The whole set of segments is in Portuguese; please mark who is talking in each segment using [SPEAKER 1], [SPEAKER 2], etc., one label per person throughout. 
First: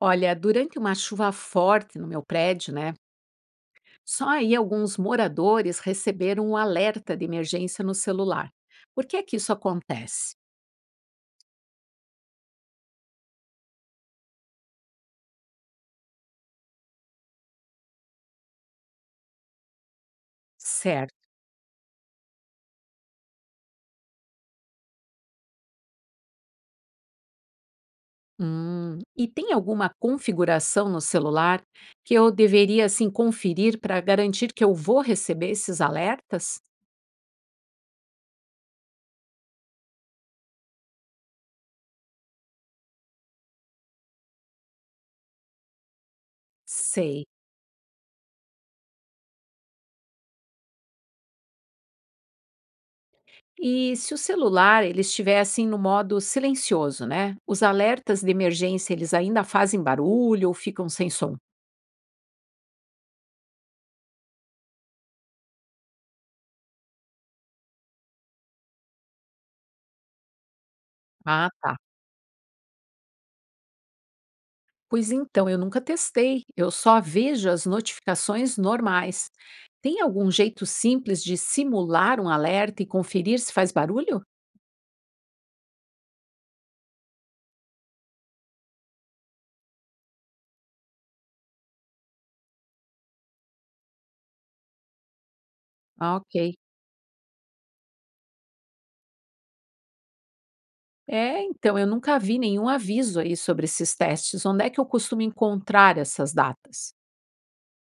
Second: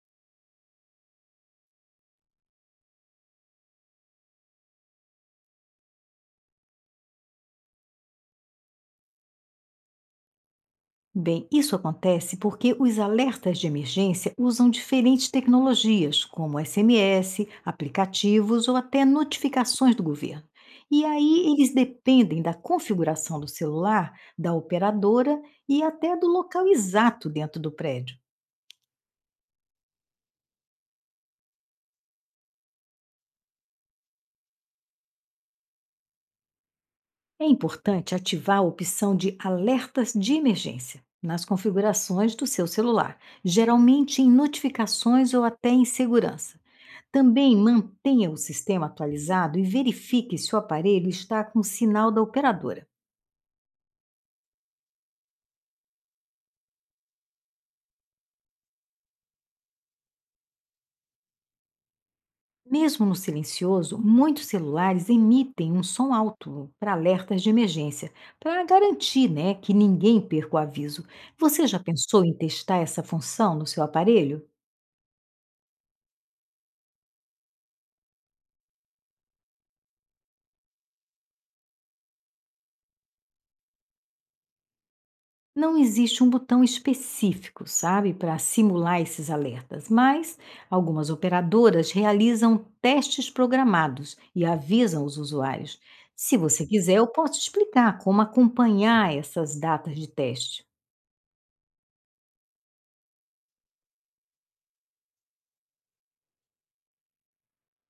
[SPEAKER 1] Olha, durante uma chuva forte no meu prédio, né? Só aí alguns moradores receberam um alerta de emergência no celular. Por que é que isso acontece?
[SPEAKER 2] Bem, isso acontece porque os alertas de emergência usam diferentes tecnologias, como SMS, aplicativos ou até notificações do governo. E
[SPEAKER 1] Certo.
[SPEAKER 2] aí eles dependem da configuração do celular, da operadora e até do local exato dentro do prédio.
[SPEAKER 1] E tem alguma configuração no celular que eu deveria assim conferir para garantir que eu vou receber esses alertas?
[SPEAKER 2] É importante ativar a opção de alertas de emergência nas configurações do seu celular, geralmente em notificações ou até em segurança.
[SPEAKER 1] Sei.
[SPEAKER 2] Também mantenha o sistema atualizado e verifique se o aparelho está com sinal da operadora.
[SPEAKER 1] E se o celular ele estiver assim no modo silencioso, né? Os alertas de emergência eles ainda fazem barulho ou ficam sem som?
[SPEAKER 2] Mesmo no silencioso, muitos celulares emitem um som alto para alertas de emergência, para garantir, né, que ninguém perca o aviso.
[SPEAKER 1] Ah,
[SPEAKER 2] Você
[SPEAKER 1] tá.
[SPEAKER 2] já pensou em testar essa função no seu aparelho?
[SPEAKER 1] Pois então, eu nunca testei, eu só vejo as notificações normais. Tem algum jeito simples de simular um alerta e conferir se faz barulho?
[SPEAKER 2] Não existe um botão específico, sabe, para simular esses alertas, mas algumas operadoras realizam testes programados e avisam os usuários.
[SPEAKER 1] Ah,
[SPEAKER 2] Se
[SPEAKER 1] ok.
[SPEAKER 2] você quiser, eu posso explicar como acompanhar essas datas de teste.
[SPEAKER 1] É, então, eu nunca vi nenhum aviso aí sobre esses testes. Onde é que eu costumo encontrar essas datas?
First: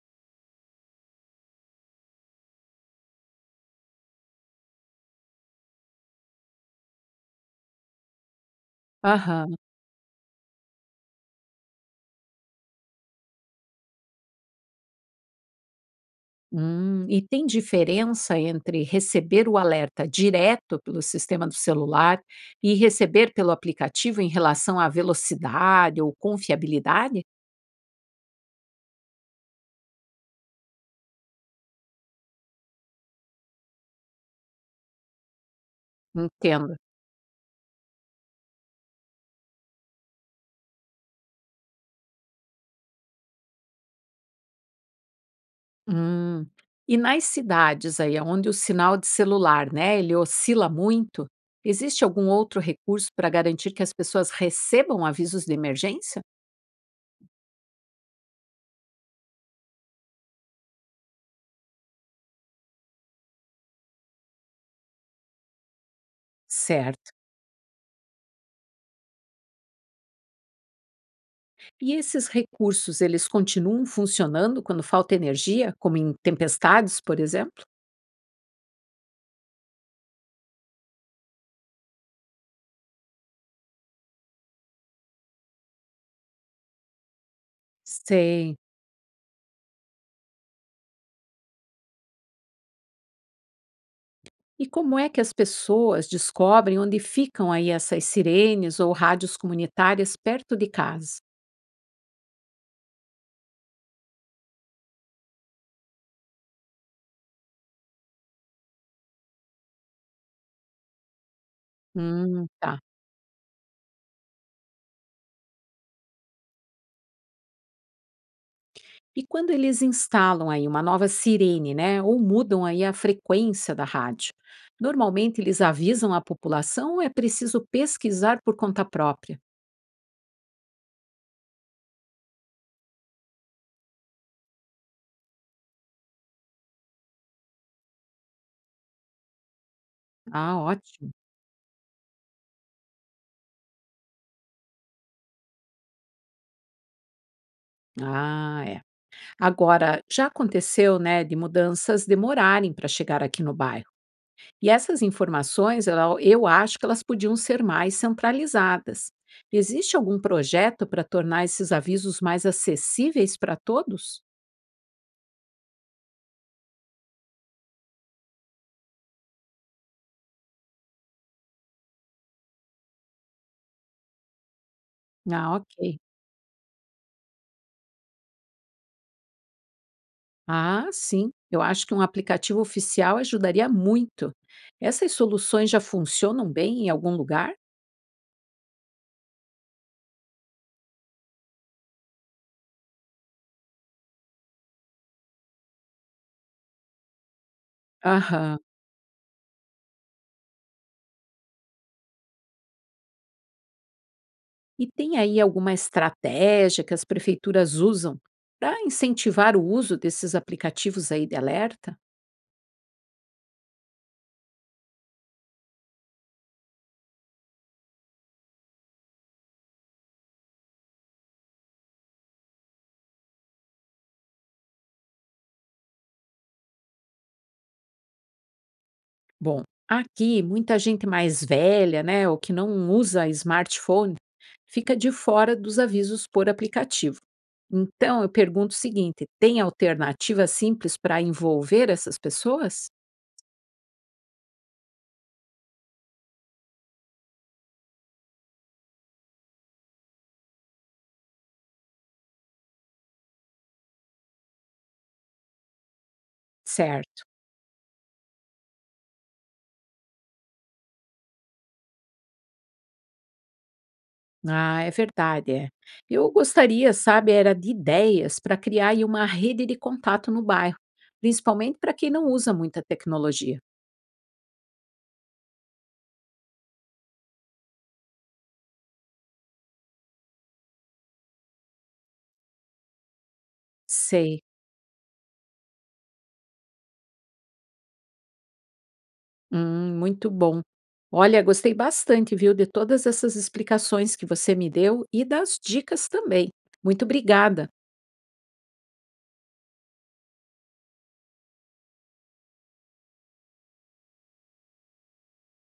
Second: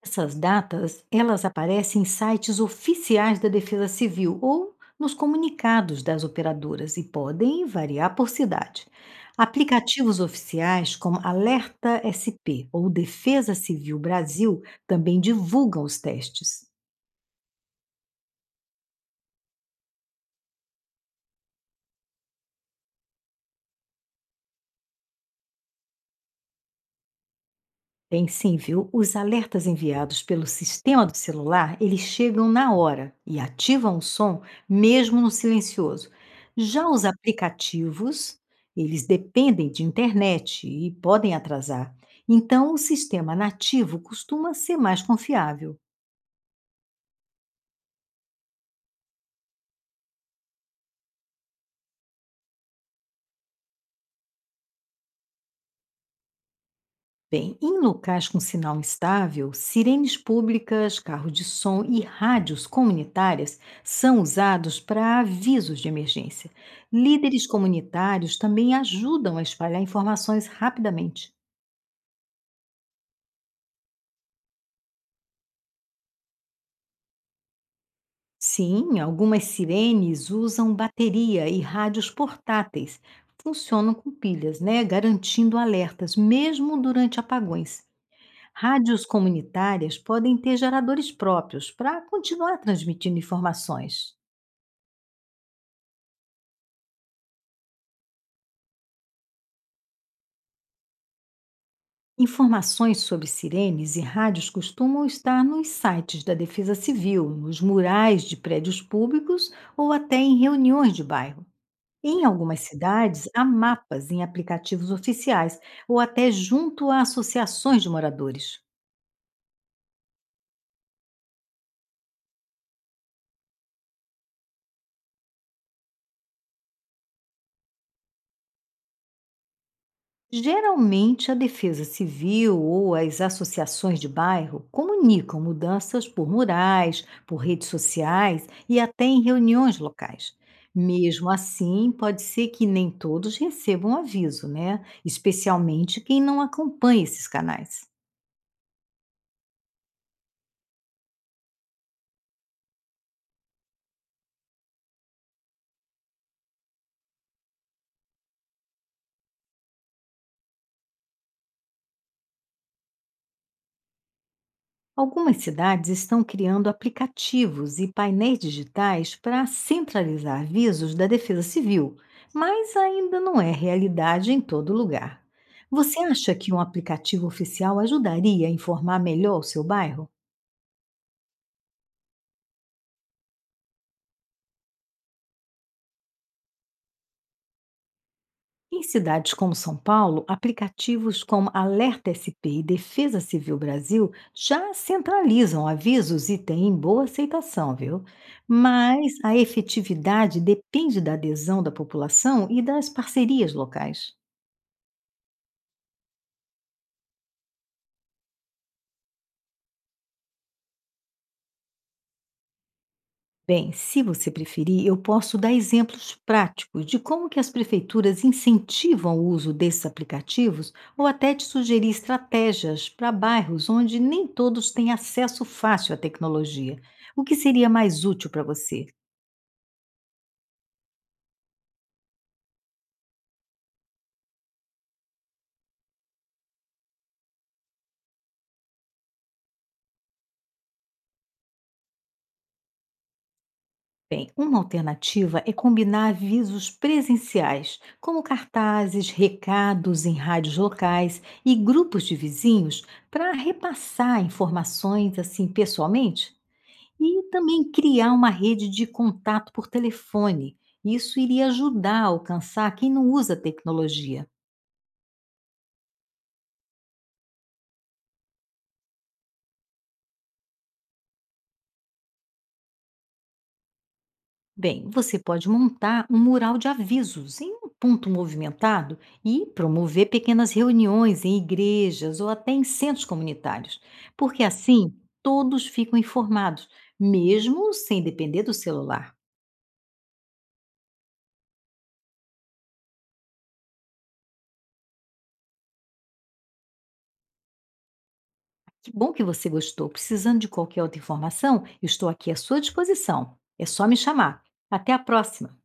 [SPEAKER 2] Essas datas, elas aparecem em sites oficiais da Defesa Civil ou nos comunicados das operadoras e podem variar por cidade.
[SPEAKER 1] Aham.
[SPEAKER 2] Aplicativos oficiais como Alerta SP ou Defesa Civil Brasil também divulgam os testes.
[SPEAKER 1] E tem diferença entre receber o alerta direto pelo sistema do celular e receber pelo aplicativo em relação à velocidade ou confiabilidade?
[SPEAKER 2] Tem sim, viu? Os alertas enviados pelo sistema do celular, eles chegam na hora e ativam o som mesmo no silencioso.
[SPEAKER 1] Entendo.
[SPEAKER 2] Já os aplicativos, eles dependem de internet e podem atrasar. Então, o sistema nativo costuma ser mais confiável.
[SPEAKER 1] Hum. E nas cidades aí, onde o sinal de celular, né, ele oscila muito, existe algum outro recurso para garantir que as pessoas recebam avisos de emergência?
[SPEAKER 2] Bem, em locais com sinal instável, sirenes públicas, carro de som e rádios comunitárias são usados para avisos de emergência.
[SPEAKER 1] Certo.
[SPEAKER 2] Líderes comunitários também ajudam a espalhar informações rapidamente.
[SPEAKER 1] E esses recursos, eles continuam funcionando quando falta energia, como em tempestades, por exemplo?
[SPEAKER 2] Sim, algumas sirenes usam bateria e rádios portáteis. Funcionam com pilhas, né? Garantindo alertas, mesmo durante apagões.
[SPEAKER 1] Sei.
[SPEAKER 2] Rádios comunitárias podem ter geradores próprios para continuar transmitindo informações.
[SPEAKER 1] E como é que as pessoas descobrem onde ficam aí essas sirenes ou rádios comunitárias perto de casa?
[SPEAKER 2] Informações sobre sirenes e rádios costumam estar nos sites da Defesa Civil, nos murais de prédios públicos ou até em reuniões de bairro. Em algumas
[SPEAKER 1] Tá.
[SPEAKER 2] cidades, há mapas em aplicativos oficiais ou até junto a associações de moradores.
[SPEAKER 1] E quando eles instalam aí uma nova sirene, né, ou mudam aí a frequência da rádio? Normalmente eles avisam a população ou é preciso pesquisar por conta própria?
[SPEAKER 2] Geralmente, a Defesa Civil ou as associações de bairro comunicam mudanças por murais, por redes sociais e até em reuniões locais.
[SPEAKER 1] Ah, ótimo.
[SPEAKER 2] Mesmo assim, pode ser que nem todos recebam aviso, né? Especialmente quem não acompanha esses canais.
[SPEAKER 1] Ah, é. Agora, já aconteceu, né, de mudanças demorarem para chegar aqui no bairro. E essas informações, eu acho que elas podiam ser mais centralizadas. Existe algum projeto para tornar esses avisos mais acessíveis para todos?
[SPEAKER 2] Algumas cidades estão criando aplicativos e painéis digitais para centralizar avisos da Defesa Civil, mas ainda não é realidade em todo lugar.
[SPEAKER 1] Ah, ok.
[SPEAKER 2] Você acha que um aplicativo oficial ajudaria a informar melhor o seu bairro?
[SPEAKER 1] Ah, sim. Eu acho que um aplicativo oficial ajudaria muito. Essas soluções já funcionam bem em algum lugar?
[SPEAKER 2] Em cidades como São Paulo, aplicativos como Alerta SP e Defesa Civil Brasil já centralizam avisos e têm boa aceitação, viu?
[SPEAKER 1] Aham.
[SPEAKER 2] Mas a efetividade depende da adesão da população e das parcerias locais.
[SPEAKER 1] E tem aí alguma estratégia que as prefeituras usam para incentivar o uso desses aplicativos aí de alerta?
[SPEAKER 2] Bem, se você preferir, eu posso dar exemplos práticos de como que as prefeituras incentivam o uso desses aplicativos ou até te sugerir estratégias para bairros onde nem todos têm acesso fácil à tecnologia. O que seria mais útil para você?
[SPEAKER 1] Bom, aqui muita gente mais velha, né, ou que não usa smartphone, fica de fora dos avisos por aplicativo. Então, eu pergunto o seguinte: tem alternativa simples para envolver essas pessoas?
[SPEAKER 2] Bem, uma alternativa é combinar avisos presenciais, como cartazes, recados em rádios locais e grupos de vizinhos, para repassar informações assim pessoalmente. E
[SPEAKER 1] Certo.
[SPEAKER 2] também criar uma rede de contato por telefone. Isso iria ajudar a alcançar quem não usa tecnologia.
[SPEAKER 1] Ah, é verdade, é. Eu gostaria, sabe, era de ideias para criar aí uma rede de contato no bairro, principalmente para quem não usa muita tecnologia.
[SPEAKER 2] Bem, você pode montar um mural de avisos em um ponto movimentado e promover pequenas reuniões em igrejas ou até em centros comunitários,
[SPEAKER 1] Sei.
[SPEAKER 2] porque assim todos ficam informados, mesmo sem depender do celular.
[SPEAKER 1] Muito bom. Olha, gostei bastante, viu, de todas essas explicações que você me deu e das dicas também. Muito obrigada.
[SPEAKER 2] Que bom que você gostou. Precisando de qualquer outra informação, eu estou aqui à sua disposição. É só me chamar. Até a próxima!